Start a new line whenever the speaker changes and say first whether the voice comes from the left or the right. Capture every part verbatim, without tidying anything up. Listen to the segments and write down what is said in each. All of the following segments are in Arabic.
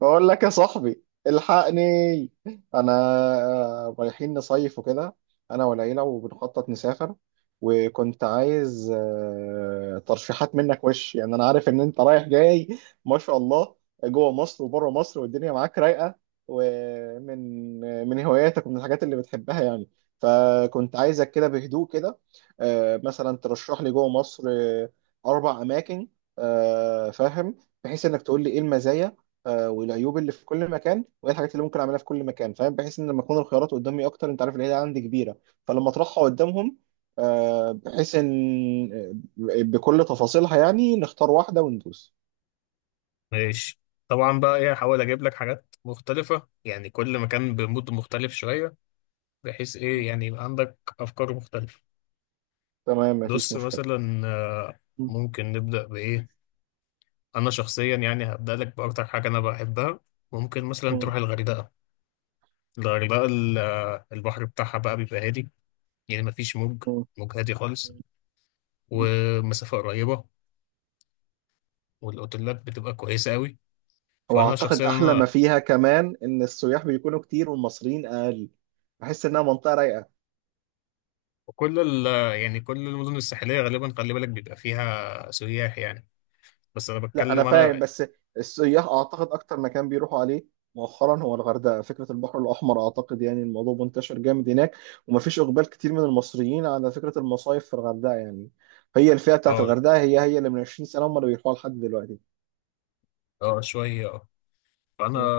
right: بقول لك يا صاحبي الحقني. انا رايحين نصيف وكده، انا والعيله، وبنخطط نسافر. وكنت عايز آه، ترشيحات منك وش، يعني انا عارف ان انت رايح جاي ما شاء الله جوه مصر وبره مصر والدنيا معاك رايقه، ومن من هواياتك ومن الحاجات اللي بتحبها يعني. فكنت عايزك كده بهدوء كده آه، مثلا ترشح لي جوه مصر آه، اربع اماكن. آه، فاهم، بحيث انك تقول لي ايه المزايا آه، والعيوب اللي في كل مكان، وايه الحاجات اللي ممكن اعملها في كل مكان، فاهم، بحيث ان لما تكون الخيارات قدامي اكتر، انت عارف العيله عندي كبيره، فلما اطرحها قدامهم آه، بحيث ان آه، بكل تفاصيلها يعني نختار واحده وندوس.
left: ماشي. طبعا بقى، ايه، هحاول اجيب لك حاجات مختلفة، يعني كل مكان بمود مختلف شوية، بحيث ايه، يعني يبقى عندك افكار مختلفة.
right: تمام، مفيش
left: بص
right: مشكله.
left: مثلا، آه،
right: م-.
left: ممكن نبدأ بايه؟ انا شخصيا يعني هبدأ لك باكتر حاجة انا بحبها. ممكن مثلا تروح
right: م-.
left: الغردقة. الغردقة ال- آه، البحر بتاعها بقى بيبقى هادي، يعني مفيش موج
right: م-.
left: موج هادي خالص،
right: م.
left: ومسافة قريبة، والاوتيلات بتبقى كويسة قوي. فانا
right: واعتقد
left: شخصيا
right: احلى ما فيها كمان ان السياح بيكونوا كتير والمصريين اقل، بحس انها منطقه رايقه.
left: وكل ال يعني كل المدن الساحلية غالبا خلي بالك بيبقى فيها سياح يعني. بس أنا
right: لا انا
left: بتكلم
right: فاهم،
left: أنا.
right: بس السياح اعتقد اكتر مكان بيروحوا عليه مؤخرا هو الغردقه. فكره البحر الاحمر اعتقد يعني الموضوع منتشر جامد هناك، ومفيش اقبال كتير من المصريين على فكره المصايف في الغردقه يعني. هي الفئه بتاعت
left: أه
right: الغردقه هي هي اللي من عشرين سنه هم اللي بيروحوا لحد دلوقتي.
left: أه شوية أه فأنا
right: م-.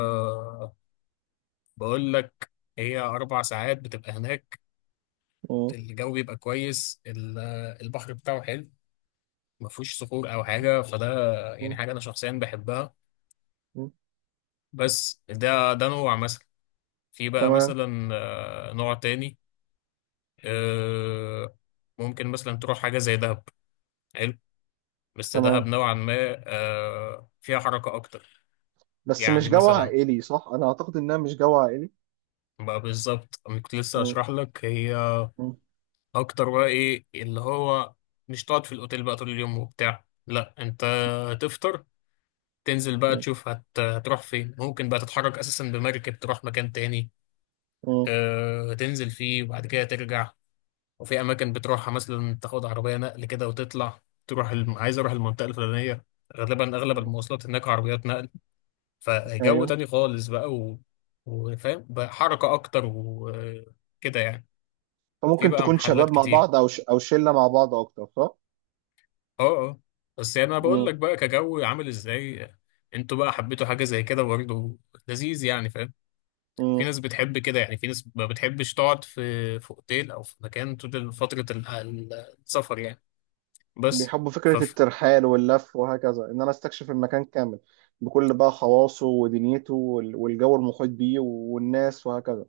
left: بقول لك، هي أربع ساعات بتبقى هناك،
right: م-.
left: الجو بيبقى كويس، ال- البحر بتاعه حلو، ما فيهوش صخور أو حاجة، فده يعني
right: م-.
left: حاجة أنا شخصيا بحبها.
right: م.
left: بس ده ده نوع مثلا. في بقى
right: تمام
left: مثلا آه، نوع تاني. آه، ممكن مثلا تروح حاجة زي دهب. حلو، بس دهب
right: تمام،
left: نوعا ما آه، فيها حركة أكتر.
right: بس مش
left: يعني
right: جو
left: مثلا
right: عائلي صح؟ انا اعتقد انها مش جو عائلي.
left: بقى، بالظبط أنا كنت لسه
right: م-.
left: أشرح لك، هي
right: م-.
left: أكتر بقى، إيه اللي هو، مش تقعد في الأوتيل بقى طول اليوم وبتاع، لأ، أنت
right: م-.
left: هتفطر، تنزل بقى
right: م-.
left: تشوف، هت... هتروح فين. ممكن بقى تتحرك أساسا بمركب، تروح مكان تاني، أه... تنزل فيه وبعد كده ترجع. وفي أماكن بتروحها مثلا تاخد عربية نقل كده وتطلع، تروح الم... عايز أروح المنطقة الفلانية. غالبا أغلب
right: م.
left: المواصلات هناك عربيات نقل. فجو
right: ايوه،
left: تاني خالص بقى و... وفاهم بقى، حركة أكتر وكده يعني. في
right: فممكن
left: بقى
right: تكون
left: محلات
right: شباب مع
left: كتير.
right: بعض، او ش... او شله مع بعض اكتر صح؟
left: اه، اه، بس يعني أنا بقول
right: م-.
left: لك بقى، كجو عامل ازاي، انتوا بقى حبيتوا حاجة زي كده برضه؟ لذيذ يعني، فاهم.
right: م.
left: في ناس بتحب كده، يعني في ناس ما بتحبش تقعد في في اوتيل او في مكان طول فترة ال- ال- السفر يعني. بس
right: بيحبوا فكرة
left: فف
right: الترحال واللف وهكذا، إن أنا أستكشف المكان كامل بكل بقى خواصه ودنيته وال- والجو المحيط بيه والناس وهكذا.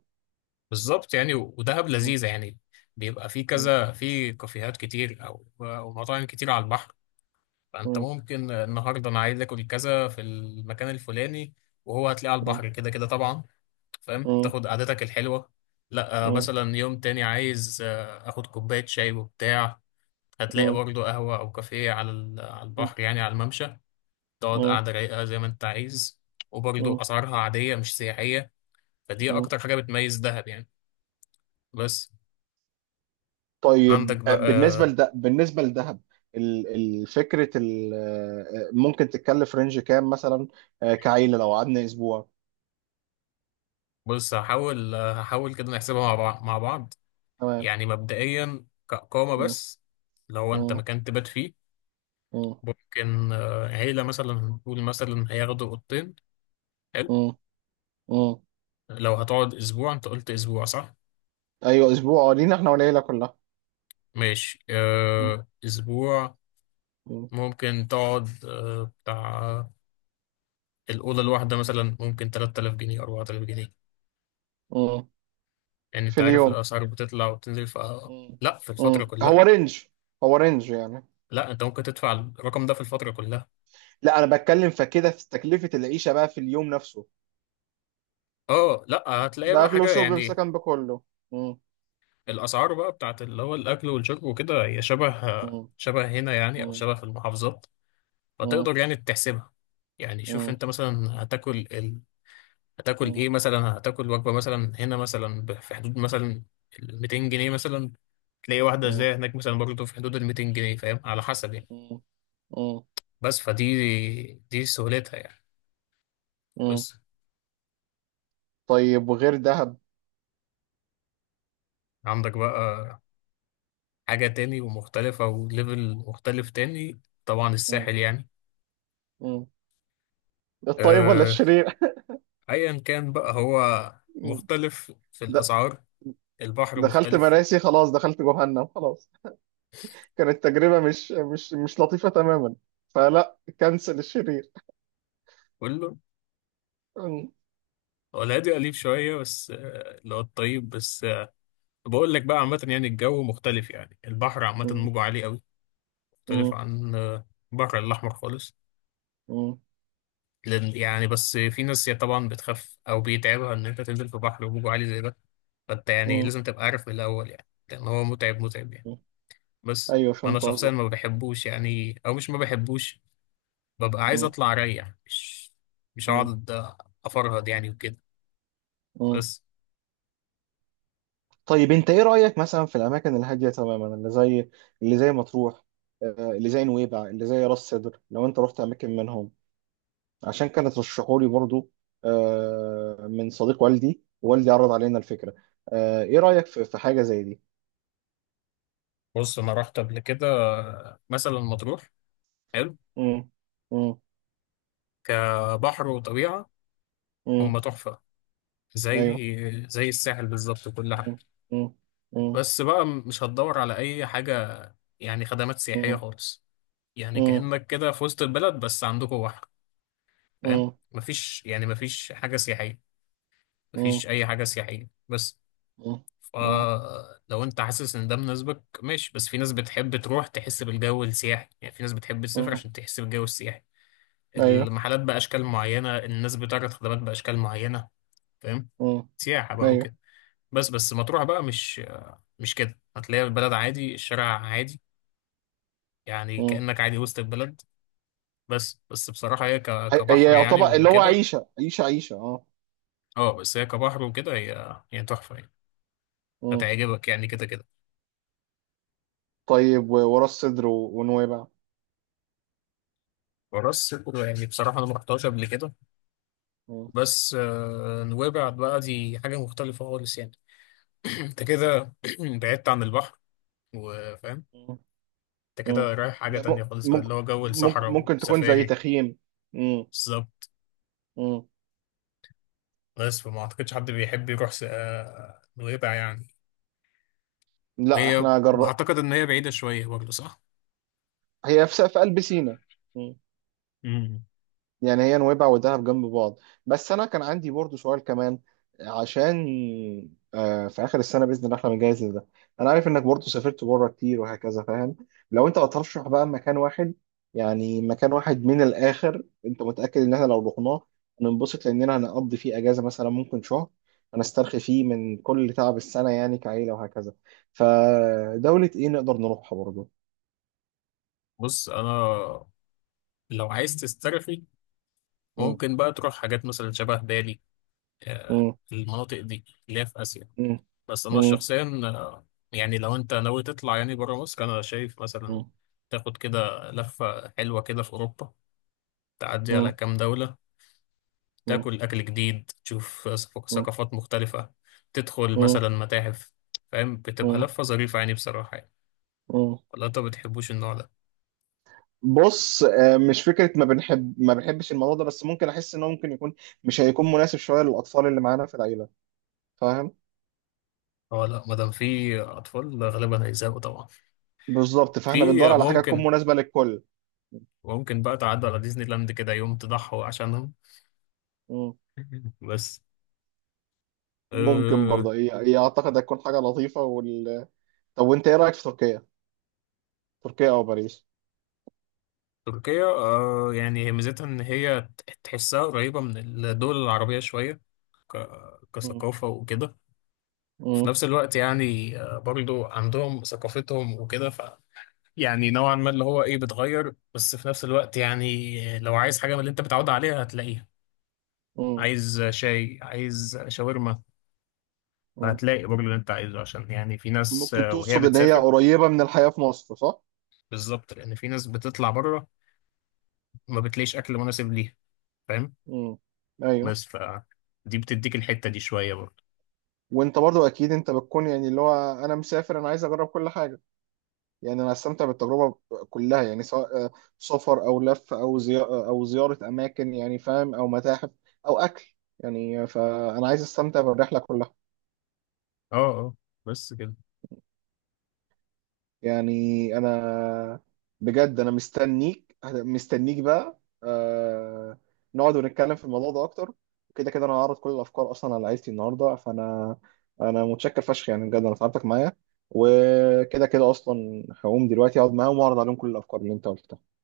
left: بالظبط يعني. ودهب
right: م-.
left: لذيذة يعني، بيبقى في
right: م-.
left: كذا، في كافيهات كتير او او مطاعم كتير على البحر. فانت
right: م-.
left: ممكن، النهارده انا عايز اكل كذا في المكان الفلاني، وهو هتلاقيه على
right: م-.
left: البحر كده كده طبعا، فاهم،
right: م-.
left: تاخد قعدتك الحلوه. لا آه،
right: م-.
left: مثلا يوم تاني عايز آه، اخد كوبايه شاي وبتاع، هتلاقي
right: م-.
left: برضه قهوه او كافيه على ال- على البحر، يعني على الممشى، تقعد
right: م-.
left: قعده رايقه زي ما انت عايز. وبرضه
right: م-.
left: اسعارها عاديه مش سياحيه. فدي
right: م.
left: اكتر حاجه بتميز دهب يعني. بس عندك
right: طيب آه،
left: بقى
right: بالنسبة
left: آه،
right: لده، بالنسبة لدهب ال- الفكرة ال- آه، ممكن تتكلف رينج كام مثلا آه، كعيلة لو قعدنا أسبوع؟
left: بص هحاول آه، هحاول كده نحسبها مع بعض مع بعض.
right: تمام.
left: يعني مبدئيا كإقامة
right: م-.
left: بس، لو أنت
right: م-.
left: مكان تبات فيه،
right: م-.
left: ممكن آه، عيلة مثلا نقول مثلا هياخدوا أوضتين. حلو.
right: م-. م.
left: لو هتقعد أسبوع، أنت قلت أسبوع صح؟
right: أيوه، أسبوع آه، لينا إحنا والعيلة كلها.
left: ماشي، آه، أسبوع.
right: م-.
left: ممكن تقعد آه، بتاع، الأوضة الواحدة مثلا ممكن تلات آلاف جنيه، أربعة آلاف جنيه.
right: مم.
left: يعني
right: في
left: أنت عارف
right: اليوم؟
left: الأسعار بتطلع وبتنزل. ف،
right: مم.
left: لا، في الفترة
right: مم.
left: كلها.
right: هو رينج، هو رينج يعني؟
left: لا، أنت ممكن تدفع الرقم ده في الفترة كلها.
right: لا انا بتكلم فكده في تكلفة العيشة بقى في اليوم نفسه،
left: اه، لا هتلاقي بقى
right: باكل
left: حاجة
right: وشرب
left: يعني،
right: بسكن بكله. مم.
left: الاسعار بقى بتاعت اللي هو الاكل والشرب وكده، هي شبه،
right: مم.
left: شبه هنا يعني، او
right: مم.
left: شبه في المحافظات،
right: مم.
left: فتقدر يعني تحسبها. يعني شوف
right: مم.
left: انت مثلا، هتاكل ال... هتاكل
right: مم.
left: ايه مثلا، هتاكل وجبه مثلا هنا مثلا، ب- في حدود مثلا ال مئتين جنيه مثلا، تلاقي واحده
right: مم.
left: زي هناك مثلا برضه في حدود ال ميتين جنيه، فاهم، على حسب يعني.
right: مم. مم.
left: بس فدي دي سهولتها يعني.
right: مم.
left: بس
right: طيب، وغير دهب؟
left: عندك بقى حاجه تاني ومختلفه وليفل مختلف تاني، طبعا
right: مم.
left: الساحل يعني.
right: مم. الطيب ولا
left: آه،
right: الشرير؟
left: ايا كان بقى، هو
right: مم.
left: مختلف في
right: د-
left: الاسعار، البحر
right: دخلت
left: مختلف،
right: مراسي خلاص، دخلت جهنم خلاص، كانت تجربة مش مش مش لطيفة تماما. فلا، كنسل الشرير.
left: كله.
right: مم.
left: هو الهادي قليل شويه، بس آه، اللي هو الطيب، بس آه، بقول لك بقى، عامه يعني الجو مختلف، يعني البحر عامه موجه عالي قوي، مختلف
right: مم.
left: عن آه، البحر الاحمر خالص.
right: مم.
left: لأن- يعني بس في ناس يعني طبعا بتخاف، او بيتعبها ان انت تنزل في بحر وموجه عالي زي ده. فانت يعني
right: مم.
left: لازم تبقى عارف من الاول، يعني لان هو متعب، متعب يعني.
right: مم.
left: بس
right: ايوه،
left: انا
right: فهمت
left: شخصيا
right: قصدك.
left: ما بحبوش يعني، او مش ما بحبوش، ببقى عايز
right: مم.
left: اطلع اريح، مش مش
right: مم.
left: هقعد افرهد يعني وكده.
right: مم.
left: بس.
right: طيب انت ايه رأيك مثلا في الاماكن الهادية تماما اللي زي، اللي زي مطروح، آه، اللي زي نويبع، اللي زي راس سدر؟ لو انت رحت اماكن منهم، عشان كانت رشحوا لي برضو آه، من صديق والدي، والدي عرض علينا الفكرة. آه، ايه رأيك في في حاجة زي دي؟
left: بص انا رحت قبل كده مثلا مطروح، حلو
right: مم. مم.
left: كبحر وطبيعه،
right: مم.
left: هم تحفه،
right: ايوه.
left: زي، زي الساحل بالظبط وكل حاجه.
right: مم. مم. مم.
left: بس بقى مش هتدور على اي حاجه، يعني خدمات سياحيه
right: مم.
left: خالص، يعني
right: مم.
left: كانك كده في وسط البلد بس عندكم بحر، فاهم.
right: مم.
left: مفيش يعني، مفيش حاجه سياحيه، مفيش
right: مم.
left: اي حاجه سياحيه. بس
right: مم.
left: فلو انت حاسس ان ده مناسبك ماشي. بس في ناس بتحب تروح تحس بالجو السياحي، يعني في ناس بتحب تسافر
right: مم.
left: عشان تحس بالجو السياحي،
right: ايوه.
left: المحلات بأشكال معينة، الناس بتعرض خدمات بأشكال معينة، فاهم،
right: مم.
left: سياحة بقى
right: ايوه،
left: وكده. بس بس مطروح بقى مش، مش كده، هتلاقي البلد عادي، الشارع عادي، يعني كأنك عادي وسط البلد. بس بس بصراحة هي ك-
right: هي هي
left: كبحر يعني
right: يعتبر اللي هو
left: وكده.
right: عيشة عيشة عيشة اه.
left: اه بس هي كبحر وكده هي هي تحفة يعني،
right: مم.
left: هتعجبك يعني كده كده.
right: طيب، و- وراس الصدر و- ونويبع؟
left: وراس صدر يعني بصراحة أنا ما رحتهاش قبل كده.
right: مم.
left: بس آه، نويبع بقى دي حاجة مختلفة خالص يعني. انت كده بعدت عن البحر، وفاهم،
right: مم.
left: انت
right: مم.
left: كده رايح حاجة
right: يا
left: تانية
right: م-
left: خالص بقى، اللي
right: ممكن،
left: هو جو
right: ممكن
left: الصحراء
right: ممكن تكون زي
left: وسفاري.
right: تخييم. مم.
left: بالظبط.
right: مم.
left: بس فما اعتقدش حد بيحب يروح س- آه، نويبع يعني.
right: لا
left: وهي
right: احنا جر...
left: اعتقد ان هي بعيدة شوية برضه صح؟
right: هي في في قلب سينا،
left: مم.
right: يعني هي نويبع ودهب جنب بعض. بس انا كان عندي برضو سؤال كمان، عشان آه، في اخر السنه باذن الله احنا بنجهز لده. انا عارف انك برضو سافرت بره كتير وهكذا، فاهم، لو انت هترشح بقى مكان واحد، يعني مكان واحد من الاخر انت متاكد ان احنا لو رحناه هننبسط لاننا هنقضي فيه اجازه مثلا ممكن شهر، هنسترخي فيه من كل تعب السنه يعني كعيله وهكذا، فدوله ايه نقدر نروحها برضو؟
left: بص انا، لو عايز تسترخي
right: مم.
left: ممكن بقى تروح حاجات مثلا شبه بالي، آه،
right: مم.
left: المناطق دي اللي هي في آسيا.
right: مم.
left: بس انا
right: مم.
left: شخصيا آه، يعني لو انت ناوي تطلع يعني بره مصر، انا شايف مثلا تاخد كده لفة حلوة كده في اوروبا، تعدي على
right: مم.
left: كام دولة،
right: مم.
left: تاكل اكل جديد، تشوف ثق-
right: مم.
left: ثقافات مختلفة، تدخل
right: مم.
left: مثلا متاحف، فاهم، بتبقى
right: مم.
left: لفة ظريفة يعني بصراحة يعني.
right: مم.
left: ولا انت بتحبوش النوع ده؟
right: بص آه، مش فكرة ما بنحب ما بنحبش الموضوع ده، بس ممكن أحس إنه ممكن يكون مش هيكون مناسب شوية للأطفال اللي معانا في العيلة، فاهم.
left: هو لا، مادام في اطفال غالبا هيزهقوا طبعا.
right: بالظبط، فإحنا بندور
left: في
right: على حاجة تكون
left: ممكن،
right: مناسبة للكل.
left: ممكن بقى تعدي على ديزني لاند كده يوم تضحوا عشانهم.
right: مم.
left: بس
right: ممكن
left: آه،
right: برضه هي هي أعتقد هتكون حاجة لطيفة وال... طب وأنت إيه رأيك في تركيا؟ تركيا أو باريس؟
left: تركيا، آه يعني هي ميزتها ان هي ت- تحسها قريبة من الدول العربية شوية، ك-
right: مم.
left: كثقافة وكده. في
right: مم.
left: نفس الوقت يعني آه برضو عندهم ثقافتهم وكده. ف يعني نوعا ما اللي هو ايه، بتغير، بس في نفس الوقت يعني لو عايز حاجة من اللي انت متعود عليها هتلاقيها.
right: مم.
left: عايز شاي، عايز شاورما،
right: مم.
left: فهتلاقي برضو اللي انت عايزه. عشان يعني في ناس
right: ممكن
left: آه، وهي
right: تقصد إن هي
left: بتسافر
right: قريبة من الحياة في مصر صح؟
left: بالظبط، لان في ناس بتطلع بره ما بتلاقيش اكل مناسب ليها، فاهم.
right: مم. أيوه.
left: بس ف، دي بتديك الحتة دي شوية.
right: وأنت برضه أكيد أنت بتكون يعني اللي هو أنا مسافر، أنا عايز أجرب كل حاجة. يعني انا استمتع بالتجربه كلها، يعني سواء آه، سفر او لف او زي او زياره اماكن، يعني فاهم، او متاحف او اكل، يعني فانا عايز استمتع بالرحله كلها.
left: اه اه بس كده.
right: يعني انا، بجد انا مستنيك مستنيك بقى آه، نقعد ونتكلم في الموضوع ده اكتر. كده كده انا هعرض كل الافكار اصلا على عيلتي النهارده، فانا انا متشكر فشخ يعني، بجد انا تعبتك معايا، وكده كده اصلا هقوم دلوقتي اقعد معاهم واعرض عليهم كل الافكار اللي انت قلتها.